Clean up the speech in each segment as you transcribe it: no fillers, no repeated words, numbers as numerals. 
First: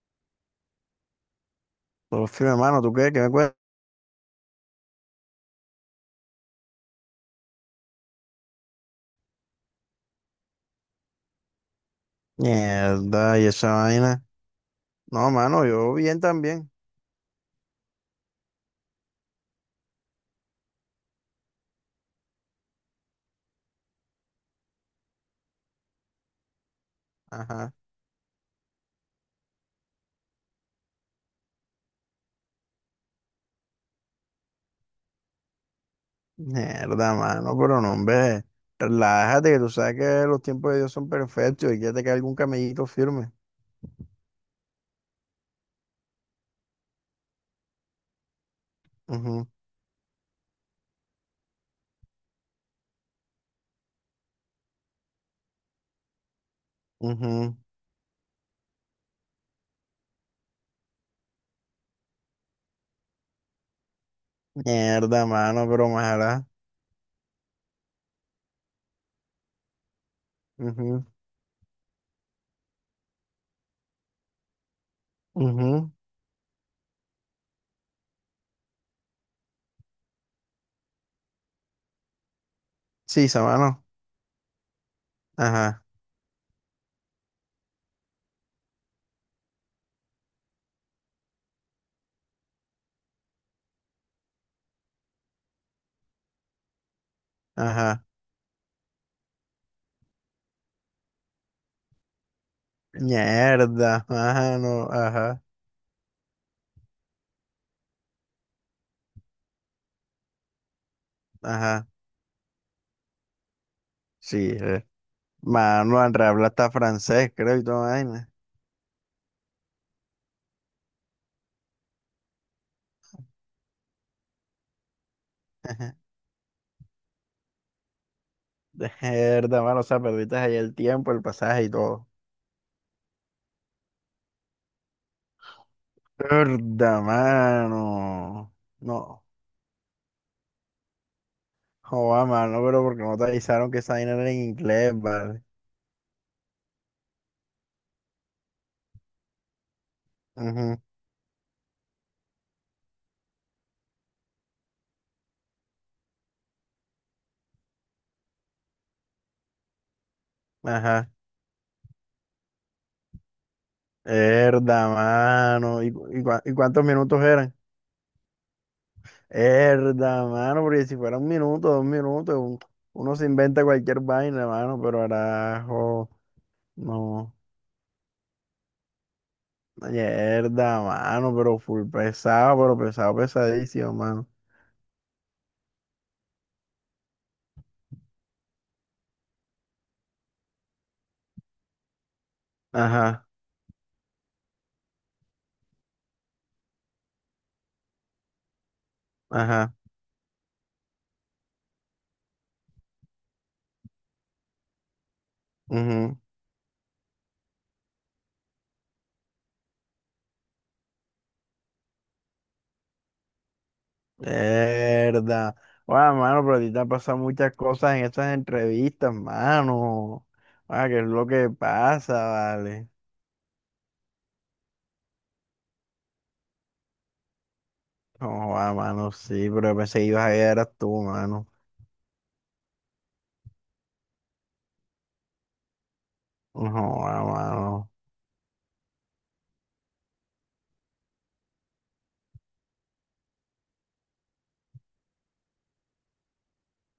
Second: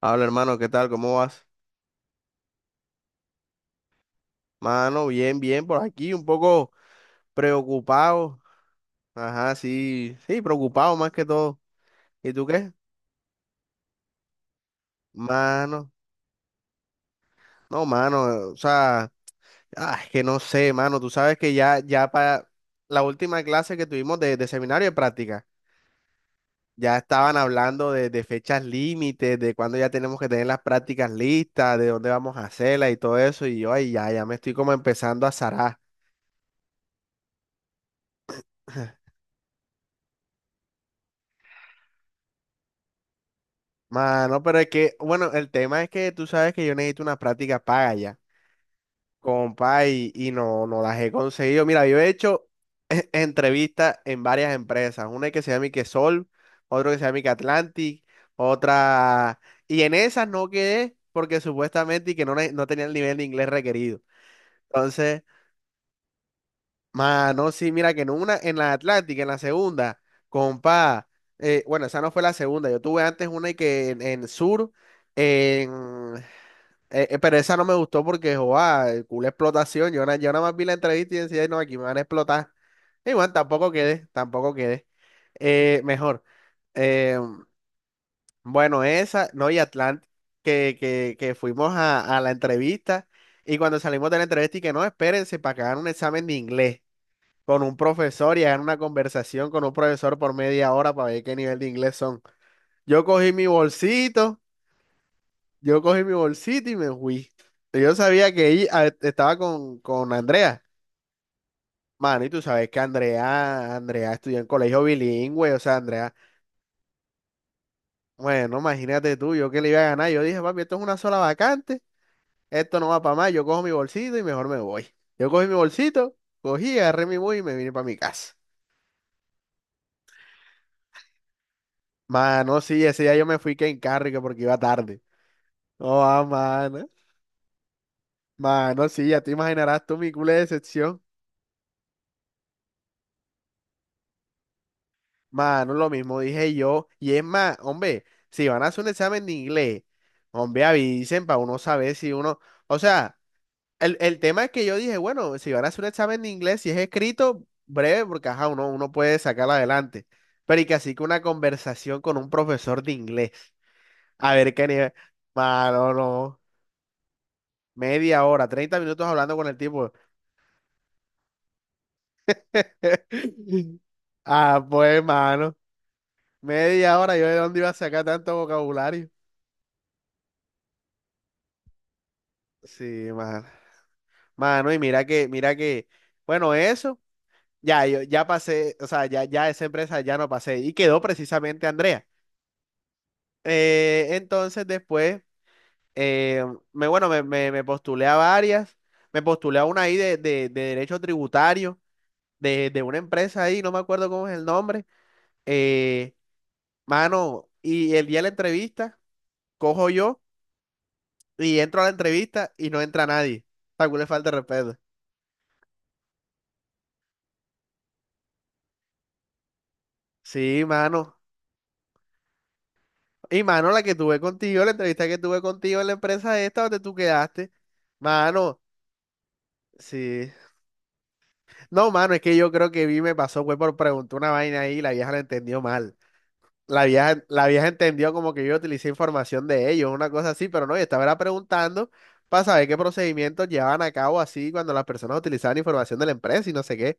Habla, hermano, ¿qué tal? ¿Cómo vas? Todo firme, mano, ¿tú qué? ¿Qué me cuentas? Mano, bien, bien, por aquí, un poco preocupado. Ajá, sí, sí, preocupado más que todo. ¿Y tú qué? Mierda, y esa vaina. No, mano, Mano, yo bien también. no, mano, o sea, es que no sé, mano, tú sabes que ya, ya para la última clase que tuvimos de seminario de práctica, ya estaban Ajá. hablando de fechas límites, de cuándo ya tenemos que tener las prácticas listas, de dónde vamos a hacerlas y todo eso, y yo, ay, ya, ya me estoy como empezando a zarar. Mierda, mano, pero no, hombre. Relájate, que tú sabes que los tiempos de Dios son perfectos y que te cae algún camellito firme. Mano, pero es que, bueno, el tema es que tú sabes que yo necesito una práctica paga ya, Ujú, compa, y no, no las he conseguido. Mira, yo he hecho entrevistas en varias empresas, una que se llama que Sol, otro que se llama que ujú. Atlantic, otra, y en esas no quedé porque supuestamente y que no, no tenía el nivel de inglés requerido. Entonces, Mierda, mano, pero ojalá. mano, sí, mira que en una, en la Atlantic, en la segunda, Ujú, compa, bueno, esa no fue la segunda, yo tuve antes una y que en Sur. En ujú. Pero esa no me gustó porque, joa, el culo explotación. Yo nada más vi la entrevista y decía, "Ay, no, aquí me van a explotar." Y Sí, bueno, esa tampoco mano. quedé, tampoco quedé. Ajá, Mejor. Eh, bueno, esa, no, y Atlant, que fuimos a la entrevista y cuando salimos de la entrevista y que no, espérense para que hagan un examen de inglés con un ajá. profesor y hagan una conversación con un profesor por media hora para ver qué nivel de inglés son. Yo cogí mi Mierda, bolsito. mano, ajá, Yo cogí mi bolsita y me fui. Yo sabía que ella estaba con Andrea. ajá. Mano, y tú sabes que Andrea, Andrea estudió en Sí, colegio eh. bilingüe, o sea, Mano, Andrea, Andrabla está francés, creo, y toda vaina. bueno, imagínate tú, yo que le iba a ganar. Yo dije, papi, esto es una sola vacante, esto no va para más, yo cojo mi bolsito y mejor me voy. Yo cogí mi bolsito, cogí, agarré mi bus y me vine para mi casa. Verdad, mano, o sea, perdiste ahí el tiempo, el pasaje y todo. Mano, sí, ese día yo me fui que en carro y que porque iba tarde. Oh, ah, mano. Verdad, mano. Mano, sí, ya No, te imaginarás tú mi culo de decepción. joda, mano, pero porque no te avisaron que esa vaina era en inglés, vale. Mano, lo mismo dije yo. Y es más, hombre, si van a hacer un examen de inglés, hombre, Ujú, avisen para uno saber si uno. O sea, el tema es que yo dije, bueno, si van a hacer un examen de inglés, si es escrito, breve, porque ajá, uno puede sacarlo adelante. Pero y que así que ajá. una conversación con un profesor de inglés. A ver qué Verdad, nivel. mano. ¿Y, Mano, no. Cuántos minutos eran? Media hora, 30 minutos hablando con el tipo. Verdad, mano, porque si fuera un minuto, dos minutos, uno se inventa cualquier vaina, Ah, mano, pues, pero mano. arajo, Media hora, yo no. de dónde iba a sacar tanto vocabulario. Mierda, mano, pero full pesado, pero Sí, pesado, mano. pesadísimo, mano. Mano, y mira que, bueno, eso, ya, yo ya pasé, o sea, ya, ya esa empresa ya no pasé y quedó precisamente Andrea. Ajá, Entonces después, eh, bueno, me postulé a varias, me postulé a ajá. una ahí de derecho tributario, de una empresa ahí, no me acuerdo cómo es el nombre. Eh, Ujú. Mano, y el día de la entrevista, cojo yo y entro a la entrevista y no entra nadie. Tal le falta de respeto. Verdad. Guau, mano, pero a ti te han pasado muchas cosas en esas entrevistas, mano. Sí, Ah, ¿qué es mano. lo que pasa, vale? Y mano, la que tuve contigo, la entrevista que tuve contigo en la empresa esta donde tú quedaste. No, Mano, ah, mano, sí, pero yo pensé que ibas sí. a ir, eras tú, mano. No, mano, es que yo creo que vi, me pasó, fue por preguntar una vaina ahí y la vieja la entendió mal. No, ah, La vieja mano. entendió como que yo utilicé información de ellos, una cosa así, pero no, yo estaba era preguntando para saber qué procedimientos llevaban a cabo así cuando las personas utilizaban información de la empresa y no sé qué.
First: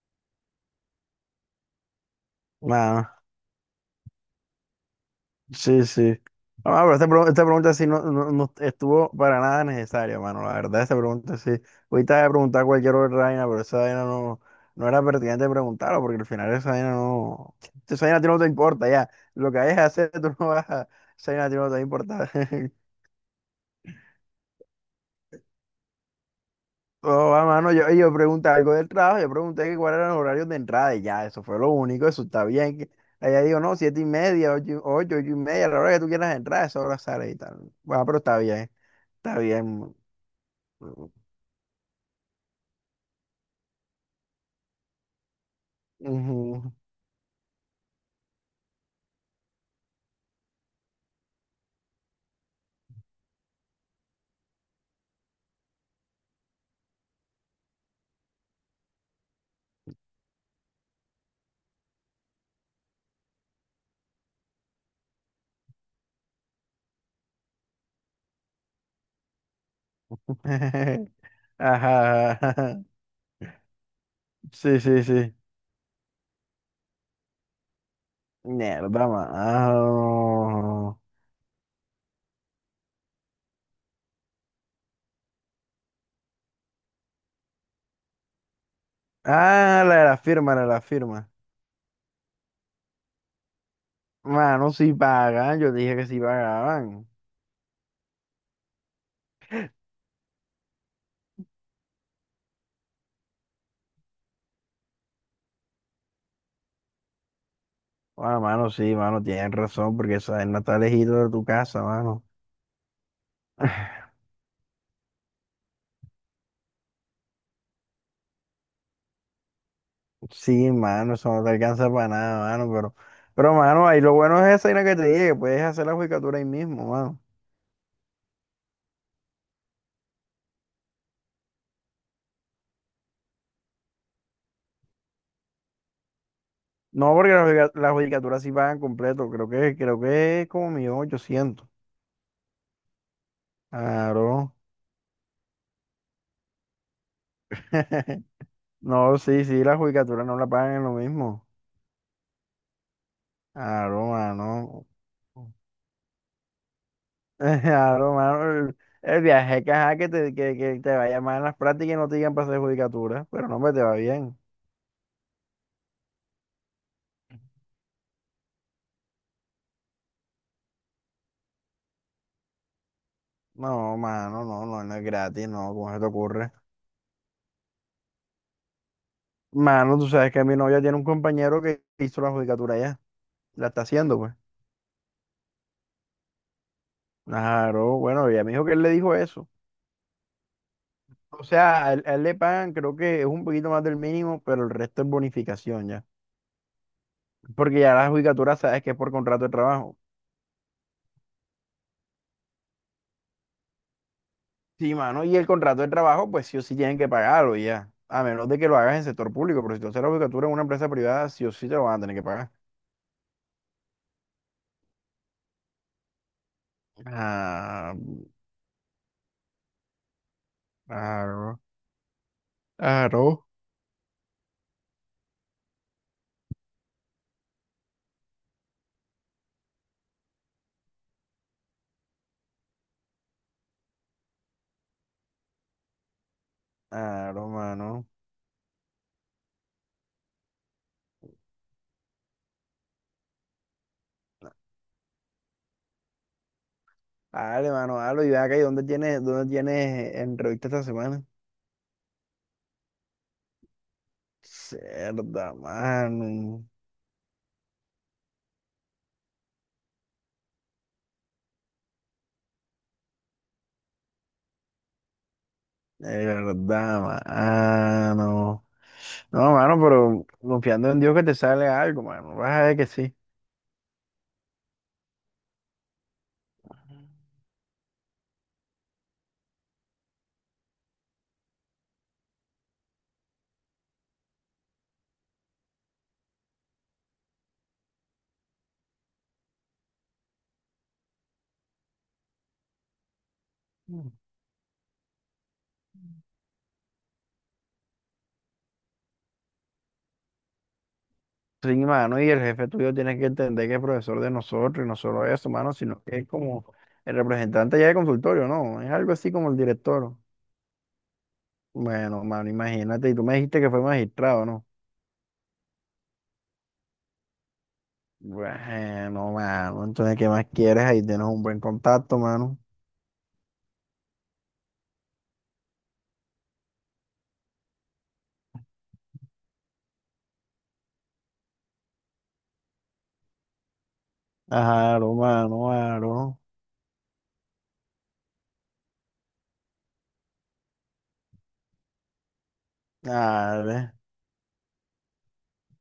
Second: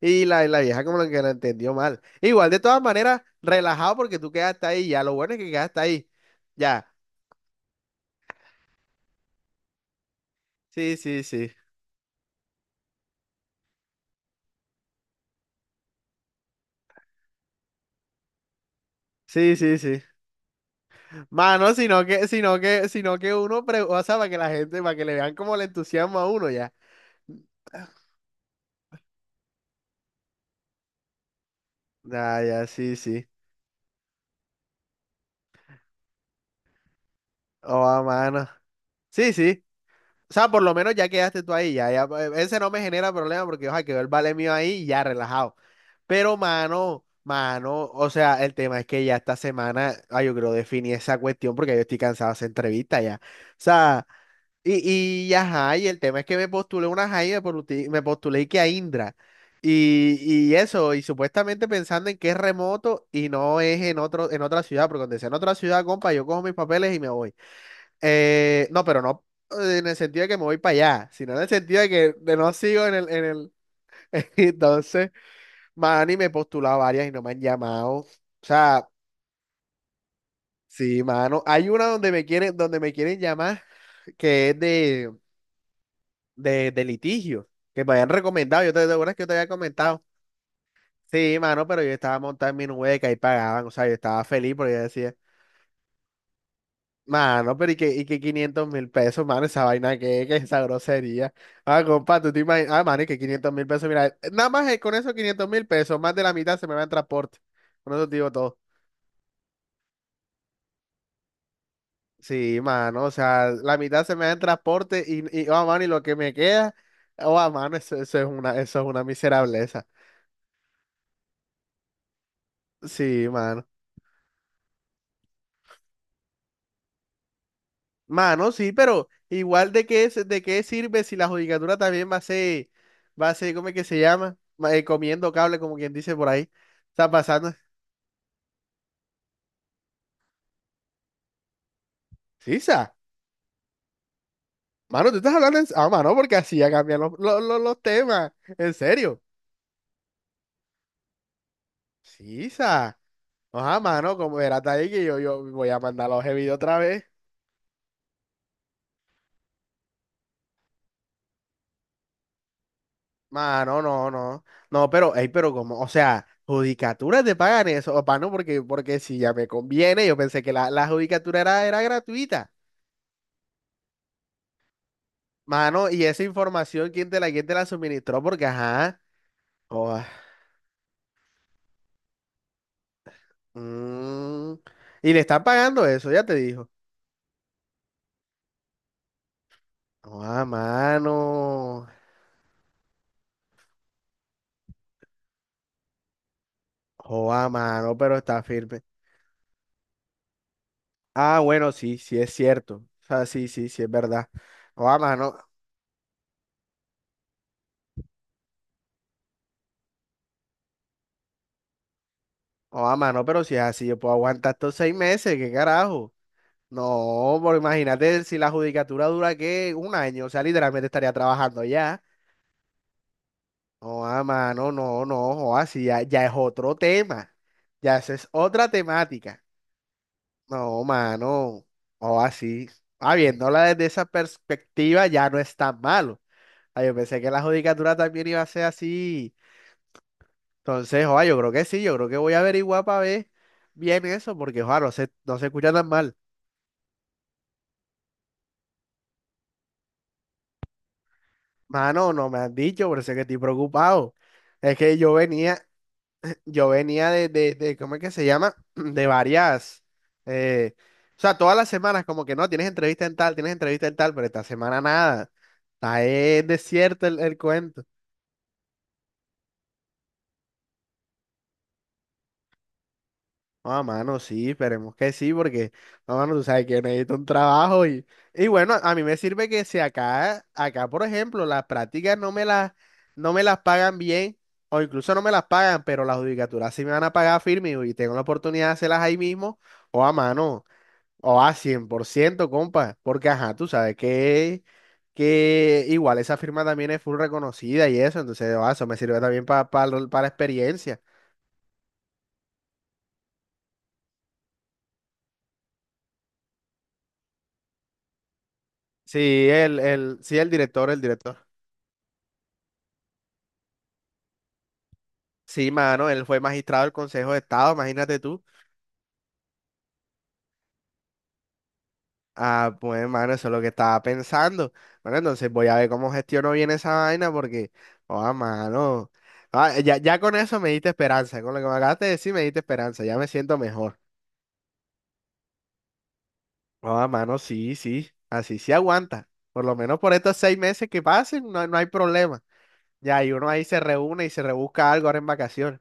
Y la vieja como que la entendió mal. Igual, de todas Mano. maneras, relajado porque tú quedaste ahí, ya lo bueno es que quedaste Sí, ahí. sí. No, Ya, pero esta, esta pregunta sí no, no, no estuvo para nada necesaria, mano. La verdad, sí, esta sí, pregunta sí. sí. Ahorita he preguntado cualquier otra vaina, pero esa vaina no, no era pertinente preguntarlo, porque al final esa vaina no. Esa vaina a ti no te importa, ya. Lo Sí, que sí, vayas a sí. hacer, tú no vas a. Esa vaina a ti no te Mano, va a sino que, importar. sino que, sino que uno, o sea, para que la gente, para que le vean como le entusiasma a uno ya. Oh, va, mano, yo pregunté algo del trabajo, yo pregunté que cuáles eran los horarios de entrada y ya, eso fue lo único, eso Ah, está ya, bien. Sí, sí. Ella dijo, no, 7:30, ocho, 8:30, la hora que tú quieras entrar, esa hora sale y tal. Oh, a Bueno, pero está mano. bien. Sí, Está sí. bien. O sea, por lo menos ya quedaste tú ahí, ya, ya. Ese no me genera problema porque, ojalá quedó el vale mío ahí y ya relajado. Pero, Ujú. mano, mano, o sea, el tema es que ya esta semana, ay, yo creo definí esa cuestión porque yo estoy cansado de esa entrevista ya. O sea. Y ajá, y el tema es que me postulé una Jaime, me postulé que a Indra. Y, y eso, y supuestamente pensando en que es remoto y no es en otro, en otra ciudad, porque cuando sea en otra ciudad, compa, yo cojo mis papeles y me voy. No, pero no, en el sentido de que me voy para allá, sino en el sentido de que de Ajá, no ajá. sigo en el. Sí, sí, Entonces, sí. mano, y me he postulado varias y no me han llamado. O sea, Mierda, mano. sí, mano. Hay una donde me quieren llamar, que es de litigio, que me habían recomendado, ¿te acuerdas que yo te había Ah, la comentado? de la firma, la de la firma. Sí, mano, pero yo estaba montado en mi nubeca y pagaban, o sea, yo estaba feliz Mano, porque yo si decía, pagan. Yo dije que si pagaban. mano, pero y que $500.000, mano, esa vaina que esa grosería. Ah, compa, tú te imaginas, ah, mano, y que $500.000, mira, nada más con esos $500.000, más de la mitad se me va en transporte. Con eso te digo Ah, todo. mano, sí, mano, tienen razón, porque esa vaina está lejito de tu casa, mano. Sí, mano, o sea, la mitad se me da en transporte y oh, mano, y lo que me queda, oh, ah, mano, eso es una miserableza. Sí, mano, eso no te alcanza para nada, mano, pero, Sí, pero, mano. mano, ahí lo bueno es esa vaina que te dije, que puedes hacer la judicatura ahí mismo, mano. Mano, sí, pero igual de qué, de qué sirve si la judicatura también va a ser, ¿cómo es que se llama? Comiendo cable, como quien dice por ahí. Está No, porque las, pasando. judica- las judicaturas sí pagan completo. Creo que es como 1.800.000. Sí, sa. Claro. Mano, tú estás hablando en. Ah, mano, porque así ya cambian los temas. En No, serio. sí, sí, las judicaturas no la pagan en lo mismo. Sí, sa. Ajá, Claro, mano, como verás mano. ahí que yo voy a mandar los videos otra vez. Claro, mano. El viaje que, ajá, que te vaya mal en las prácticas y no te digan para hacer judicatura. Pero no, me te Mano, va no, bien. no. No, pero, ey, pero como, o sea, judicatura te pagan eso, o no, porque si ya me conviene, yo pensé que la judicatura era gratuita. No, mano, no, no, no es gratis, no, Mano, ¿cómo se y te esa ocurre? información, quién te la suministró? Porque, ajá. Mano, Joda, tú sabes que mi novia tiene un compañero que hizo la judicatura ya. La está haciendo, pues. mm, y le están pagando eso, ya te dijo. Claro, bueno, ella me dijo que él le dijo eso. Joda, O sea, mano. a él le pagan, creo que es un poquito más del mínimo, pero el resto es bonificación ya. Joda, Porque ya mano, la pero está judicatura firme. sabes que es por contrato de trabajo. Ah, bueno, sí, sí es cierto. O sea, sí, sí, sí es verdad. Sí, Joda, mano, y mano. el contrato de trabajo, pues sí o sí tienen que pagarlo ya. A menos de que lo hagas en sector público, pero si tú haces la judicatura en una empresa privada, sí o sí te lo van a tener que pagar. Joda, mano, pero si es así, yo puedo aguantar estos 6 meses, ¿qué carajo? No, pero Ah, imagínate si la judicatura dura, ¿qué? Un año. O sea, literalmente estaría claro, trabajando ya. claro, Joda, mano, no, no, joda, sí, ya, ya es otro tema. Ya, esa es otra temática. No, mano. O así. Ah, viéndola desde esa perspectiva ya no es tan malo. Ah, yo pensé que la claro, judicatura mano. también iba a ser así. Entonces, oa, yo creo que sí, yo creo que voy a averiguar para ver bien eso, porque oa, no se, no se escucha tan mal. Dale, mano, dale, y ve acá, ¿y dónde tienes entrevista esta semana? Mano, no me han dicho, por eso es que estoy preocupado. Es que Cerda, mano. yo venía. ¿Cómo es que se llama? De varias. eh, o sea, todas las semanas, como que no, tienes entrevista en tal, tienes entrevista en tal, pero esta semana nada. Está De desierto el cuento. mano. No, mano, pero confiando en Dios que te sale algo, mano. Vas a ver que sí. Ah, mano, sí, esperemos que sí, porque, no, mano, tú sabes que necesito un trabajo y bueno, a mí me sirve que si acá, acá, por ejemplo, las prácticas no me las, no me las pagan bien, o incluso no me las pagan, pero las judicaturas sí me van a pagar firme y tengo la oportunidad de hacerlas ahí mismo, o a mano, o a 100% compa, porque ajá, tú sabes Mm. que, igual esa firma también es full reconocida y eso, entonces, ah, eso me sirve también para la experiencia. Sí, mano, y el jefe tuyo tiene que entender que es profesor de nosotros, y no solo eso, mano, sino que es como el representante ya de consultorio, ¿no? Es algo así Sí, como el el, director. el, sí, el director, el director. Bueno, mano, imagínate, y tú me dijiste que fue magistrado, ¿no? Sí, mano, él fue magistrado del Consejo de Estado, imagínate tú. Bueno, mano, entonces, ¿qué más quieres? Ahí tienes un buen contacto, mano. Ah, pues, mano, eso es lo que estaba pensando. Bueno, entonces voy a ver cómo gestiono bien esa vaina porque, oh, mano. Ah, ya, ya con eso me diste esperanza, con lo que me acabaste de decir me diste esperanza, ya me siento mejor. Claro, mano, claro. Oh, mano, sí, sí, así sí aguanta. Por lo menos por estos 6 meses que pasen, no, no hay problema. Ya, y uno ahí se Dale. reúne y se rebusca algo ahora en vacaciones.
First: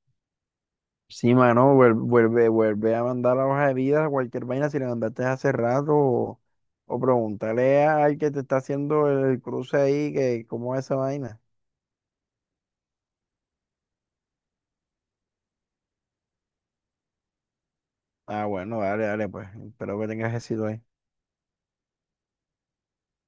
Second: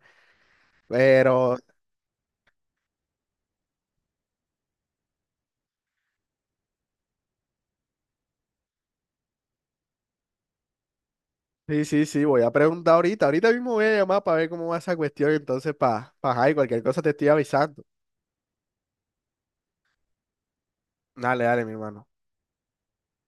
Sí, Pero. mano, vuelve a mandar la hoja de vida, cualquier vaina, si la mandaste hace rato, o pregúntale al que te está haciendo el cruce ahí, que cómo es esa vaina. Sí, sí, sí, voy a preguntar ahorita. Ahorita mismo voy a llamar para ver cómo va esa cuestión. Entonces, para, cualquier cosa te estoy avisando. Ah, bueno, dale, dale, pues, espero que tengas éxito ahí. Dale, dale, mi hermano.